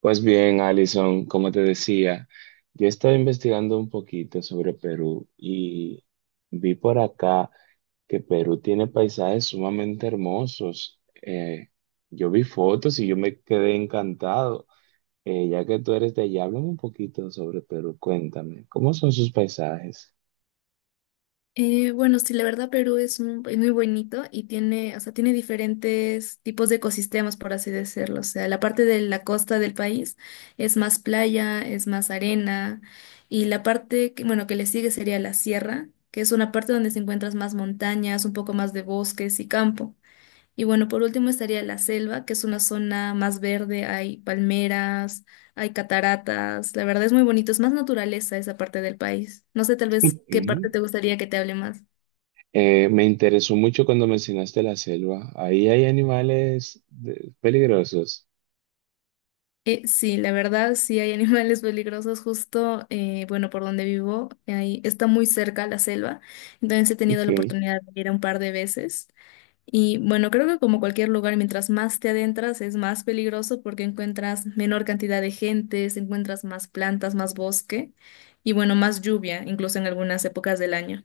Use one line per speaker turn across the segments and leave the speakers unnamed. Pues bien, Alison, como te decía, yo estaba investigando un poquito sobre Perú y vi por acá que Perú tiene paisajes sumamente hermosos. Yo vi fotos y yo me quedé encantado. Ya que tú eres de allá, háblame un poquito sobre Perú, cuéntame, ¿cómo son sus paisajes?
Bueno, sí, la verdad Perú es, es muy bonito y tiene, o sea, tiene diferentes tipos de ecosistemas, por así decirlo. O sea, la parte de la costa del país es más playa, es más arena y la parte que, bueno, que le sigue sería la sierra, que es una parte donde se encuentras más montañas, un poco más de bosques y campo. Y bueno, por último estaría la selva, que es una zona más verde, hay palmeras, hay cataratas, la verdad es muy bonito, es más naturaleza esa parte del país. No sé tal vez qué
Ujú.
parte te gustaría que te hable más.
Me interesó mucho cuando mencionaste la selva. Ahí hay animales de- peligrosos.
Sí, la verdad sí hay animales peligrosos justo, bueno, por donde vivo, ahí está muy cerca la selva, entonces he tenido
Ok.
la oportunidad de ir un par de veces. Y bueno, creo que como cualquier lugar, mientras más te adentras es más peligroso porque encuentras menor cantidad de gentes, encuentras más plantas, más bosque y bueno, más lluvia, incluso en algunas épocas del año.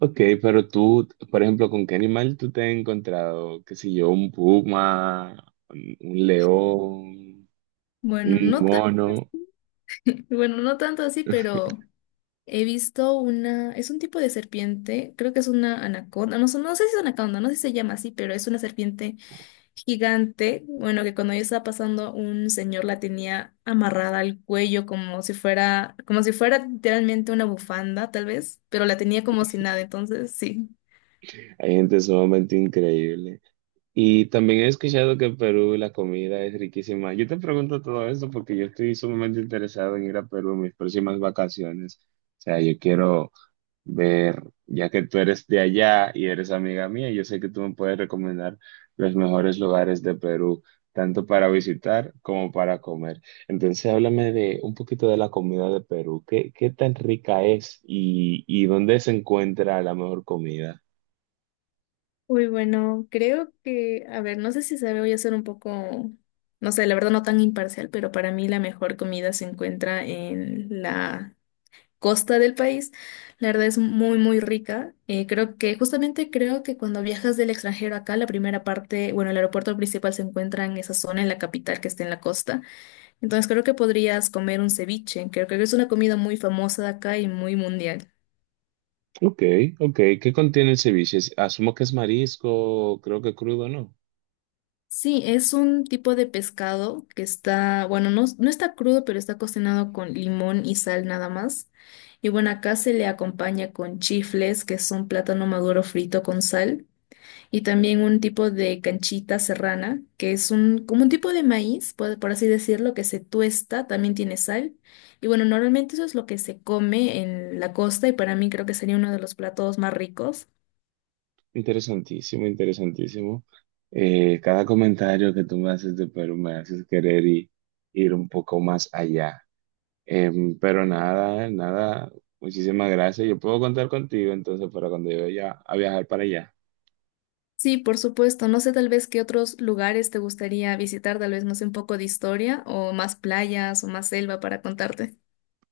Ok, pero tú, por ejemplo, ¿con qué animal tú te has encontrado? ¿Qué sé yo? ¿Un puma? ¿Un león?
Bueno,
¿Un
no tan,
mono?
bueno, no tanto así, pero he visto una, es un tipo de serpiente, creo que es una anaconda, no, no sé si es anaconda, no sé si se llama así, pero es una serpiente gigante, bueno, que cuando yo estaba pasando, un señor la tenía amarrada al cuello como si fuera literalmente una bufanda, tal vez, pero la tenía como si nada, entonces sí.
Hay gente sumamente increíble. Y también he escuchado que en Perú la comida es riquísima. Yo te pregunto todo esto porque yo estoy sumamente interesado en ir a Perú en mis próximas vacaciones. O sea, yo quiero ver, ya que tú eres de allá y eres amiga mía, yo sé que tú me puedes recomendar los mejores lugares de Perú, tanto para visitar como para comer. Entonces, háblame de un poquito de la comida de Perú. ¿Qué tan rica es y dónde se encuentra la mejor comida?
Uy, bueno, creo que, a ver, no sé si sabe, voy a ser un poco, no sé, la verdad no tan imparcial, pero para mí la mejor comida se encuentra en la costa del país, la verdad es muy, muy rica. Creo que, justamente creo que cuando viajas del extranjero acá, la primera parte, bueno, el aeropuerto principal se encuentra en esa zona, en la capital que está en la costa. Entonces creo que podrías comer un ceviche, creo que es una comida muy famosa de acá y muy mundial.
Ok, ok. ¿Qué contiene el ceviche? Asumo que es marisco, creo que crudo, ¿no?
Sí, es un tipo de pescado que está, bueno, no, no está crudo, pero está cocinado con limón y sal nada más. Y bueno, acá se le acompaña con chifles, que son plátano maduro frito con sal. Y también un tipo de canchita serrana, que es un, como un tipo de maíz, por así decirlo, que se tuesta, también tiene sal. Y bueno, normalmente eso es lo que se come en la costa y para mí creo que sería uno de los platos más ricos.
Interesantísimo, interesantísimo. Cada comentario que tú me haces de Perú me haces ir un poco más allá. Pero nada, muchísimas gracias. Yo puedo contar contigo entonces para cuando yo vaya a viajar para allá.
Sí, por supuesto. No sé tal vez qué otros lugares te gustaría visitar, tal vez no sé un poco de historia o más playas o más selva para contarte.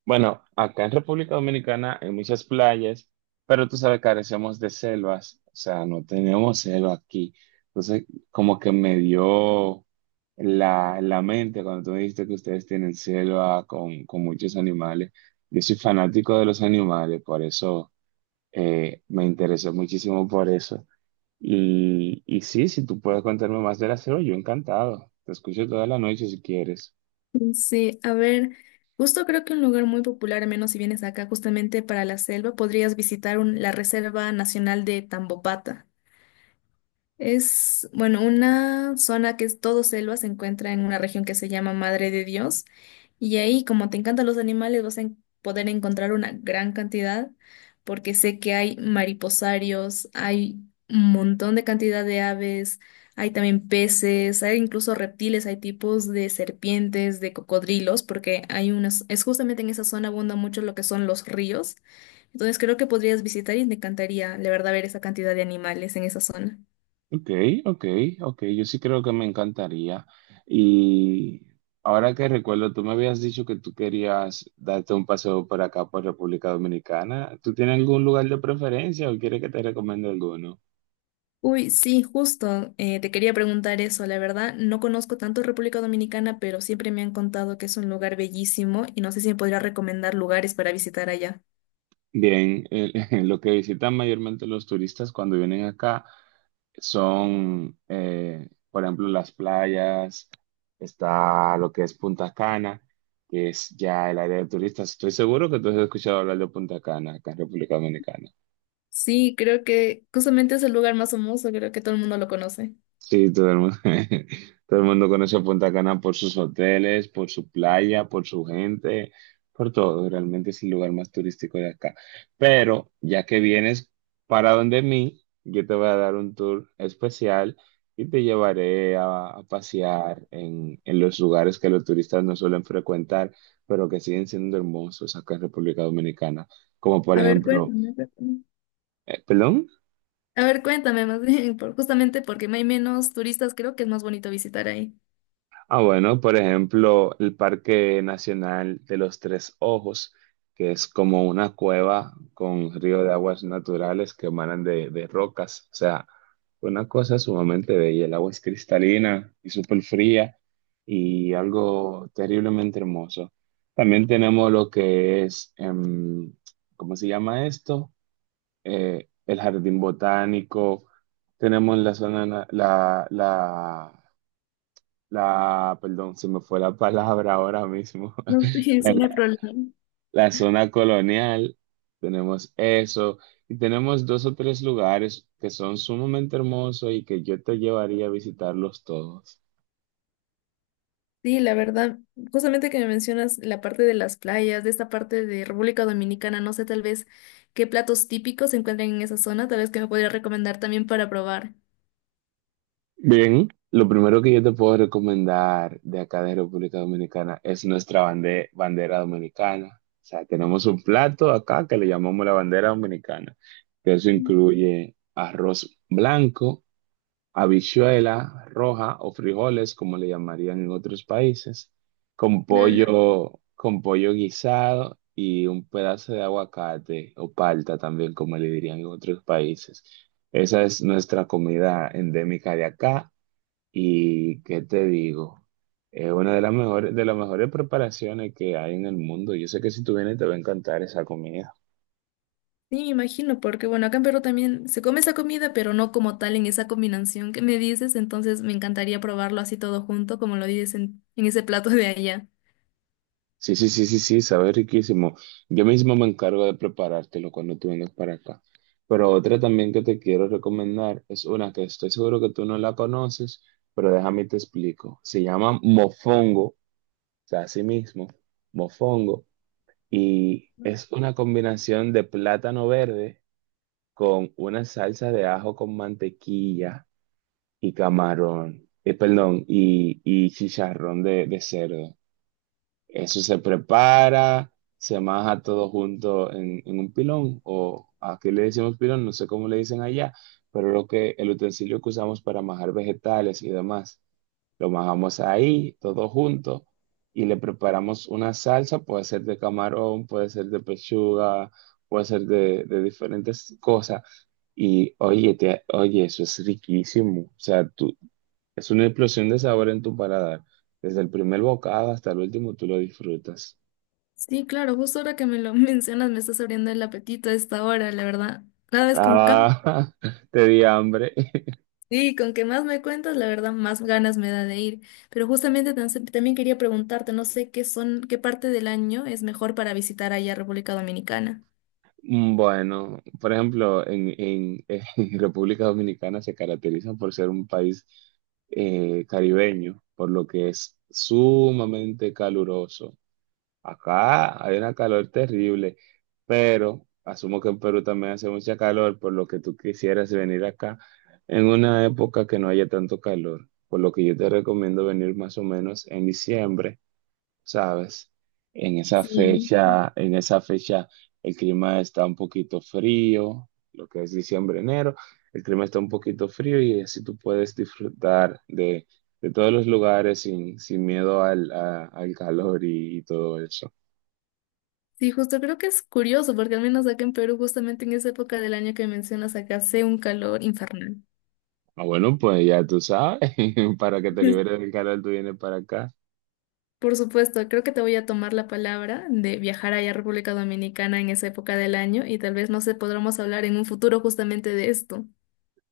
Bueno, acá en República Dominicana hay muchas playas, pero tú sabes, carecemos de selvas, o sea, no tenemos selva aquí. Entonces, como que me dio la mente cuando tú me dijiste que ustedes tienen selva con muchos animales. Yo soy fanático de los animales, por eso me interesó muchísimo por eso. Y sí, si tú puedes contarme más de la selva, yo encantado. Te escucho toda la noche si quieres.
Sí, a ver, justo creo que un lugar muy popular, al menos si vienes acá justamente para la selva, podrías visitar la Reserva Nacional de Tambopata. Es, bueno, una zona que es todo selva, se encuentra en una región que se llama Madre de Dios. Y ahí, como te encantan los animales, vas a poder encontrar una gran cantidad, porque sé que hay mariposarios, hay un montón de cantidad de aves, hay también peces, hay incluso reptiles, hay tipos de serpientes, de cocodrilos, porque hay unas, es justamente en esa zona abunda mucho lo que son los ríos. Entonces creo que podrías visitar y me encantaría, la verdad, ver esa cantidad de animales en esa zona.
Ok, ok, ok, yo sí creo que me encantaría. Y ahora que recuerdo, tú me habías dicho que tú querías darte un paseo por acá, por República Dominicana. ¿Tú tienes algún lugar de preferencia o quieres que te recomiende alguno?
Uy, sí, justo. Te quería preguntar eso. La verdad, no conozco tanto República Dominicana, pero siempre me han contado que es un lugar bellísimo y no sé si me podría recomendar lugares para visitar allá.
Bien, lo que visitan mayormente los turistas cuando vienen acá son, por ejemplo, las playas, está lo que es Punta Cana, que es ya el área de turistas. Estoy seguro que tú has escuchado hablar de Punta Cana acá en República Dominicana.
Sí, creo que justamente es el lugar más famoso, creo que todo el mundo lo conoce.
Sí, todo el mundo, todo el mundo conoce a Punta Cana por sus hoteles, por su playa, por su gente, por todo. Realmente es el lugar más turístico de acá. Pero ya que vienes para donde mí, yo te voy a dar un tour especial y te llevaré a pasear en los lugares que los turistas no suelen frecuentar, pero que siguen siendo hermosos acá en República Dominicana. Como por
A ver,
ejemplo,
cuéntame. Cuéntame.
¿perdón?
A ver, cuéntame más bien, justamente porque hay menos turistas, creo que es más bonito visitar ahí.
Ah, bueno, por ejemplo, el Parque Nacional de los Tres Ojos, que es como una cueva con río de aguas naturales que emanan de rocas. O sea, una cosa sumamente bella. El agua es cristalina y súper fría y algo terriblemente hermoso. También tenemos lo que es, ¿cómo se llama esto? El jardín botánico. Tenemos la, la perdón, se me fue la palabra ahora mismo,
No, sí,
la,
sí, no hay
la
problema.
la zona colonial, tenemos eso, y tenemos dos o tres lugares que son sumamente hermosos y que yo te llevaría a visitarlos todos.
Sí, la verdad, justamente que me mencionas la parte de las playas, de esta parte de República Dominicana, no sé tal vez qué platos típicos se encuentran en esa zona, tal vez que me podría recomendar también para probar.
Bien, lo primero que yo te puedo recomendar de acá de República Dominicana es bandera dominicana. O sea, tenemos un plato acá que le llamamos la bandera dominicana, que eso
Mm.
incluye arroz blanco, habichuela roja o frijoles, como le llamarían en otros países,
Claro.
con pollo guisado y un pedazo de aguacate o palta también, como le dirían en otros países. Esa es nuestra comida endémica de acá y ¿qué te digo? Es una de las mejores preparaciones que hay en el mundo. Yo sé que si tú vienes te va a encantar esa comida.
Sí, me imagino, porque bueno, acá en Perú también se come esa comida, pero no como tal en esa combinación que me dices, entonces me encantaría probarlo así todo junto, como lo dices en ese plato de allá.
Sí, sí, sí, sí, sí, sabe riquísimo. Yo mismo me encargo de preparártelo cuando tú vengas para acá. Pero otra también que te quiero recomendar es una que estoy seguro que tú no la conoces, pero déjame y te explico. Se llama mofongo, o sea, así mismo, mofongo, y es una combinación de plátano verde con una salsa de ajo con mantequilla y camarón, perdón, y chicharrón de cerdo. Eso se prepara, se maja todo junto en un pilón, o aquí le decimos pilón, no sé cómo le dicen allá, pero lo que, el utensilio que usamos para majar vegetales y demás, lo majamos ahí, todo junto, y le preparamos una salsa, puede ser de camarón, puede ser de pechuga, puede ser de diferentes cosas, y oye, oye, eso es riquísimo, o sea, tú, es una explosión de sabor en tu paladar, desde el primer bocado hasta el último tú lo disfrutas.
Sí, claro, justo ahora que me lo mencionas me estás abriendo el apetito a esta hora, la verdad. Cada vez con
Ah, te di hambre.
sí, con que más me cuentas, la verdad, más ganas me da de ir. Pero justamente también quería preguntarte, no sé qué son, qué parte del año es mejor para visitar allá a República Dominicana.
Bueno, por ejemplo, en República Dominicana se caracteriza por ser un país caribeño, por lo que es sumamente caluroso. Acá hay una calor terrible, pero asumo que en Perú también hace mucha calor, por lo que tú quisieras venir acá en una época que no haya tanto calor, por lo que yo te recomiendo venir más o menos en diciembre, ¿sabes?
Sí.
En esa fecha el clima está un poquito frío, lo que es diciembre, enero, el clima está un poquito frío y así tú puedes disfrutar de todos los lugares sin, sin miedo al calor y todo eso.
Sí, justo creo que es curioso, porque al menos acá en Perú, justamente en esa época del año que mencionas acá, hace un calor infernal.
Ah, bueno, pues ya tú sabes, para que te liberes del calor, tú vienes para acá.
Por supuesto, creo que te voy a tomar la palabra de viajar allá a República Dominicana en esa época del año y tal vez no se podremos hablar en un futuro justamente de esto.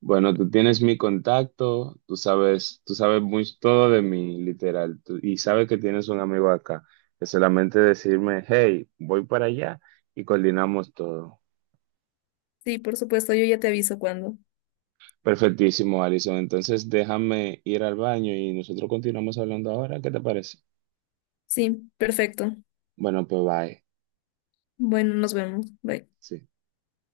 Bueno, tú tienes mi contacto, tú sabes muy todo de mí, literal, y sabes que tienes un amigo acá. Es solamente decirme, hey, voy para allá y coordinamos todo.
Sí, por supuesto, yo ya te aviso cuando.
Perfectísimo, Alison. Entonces déjame ir al baño y nosotros continuamos hablando ahora. ¿Qué te parece?
Sí, perfecto.
Bueno, pues bye.
Bueno, nos vemos. Bye.
Sí.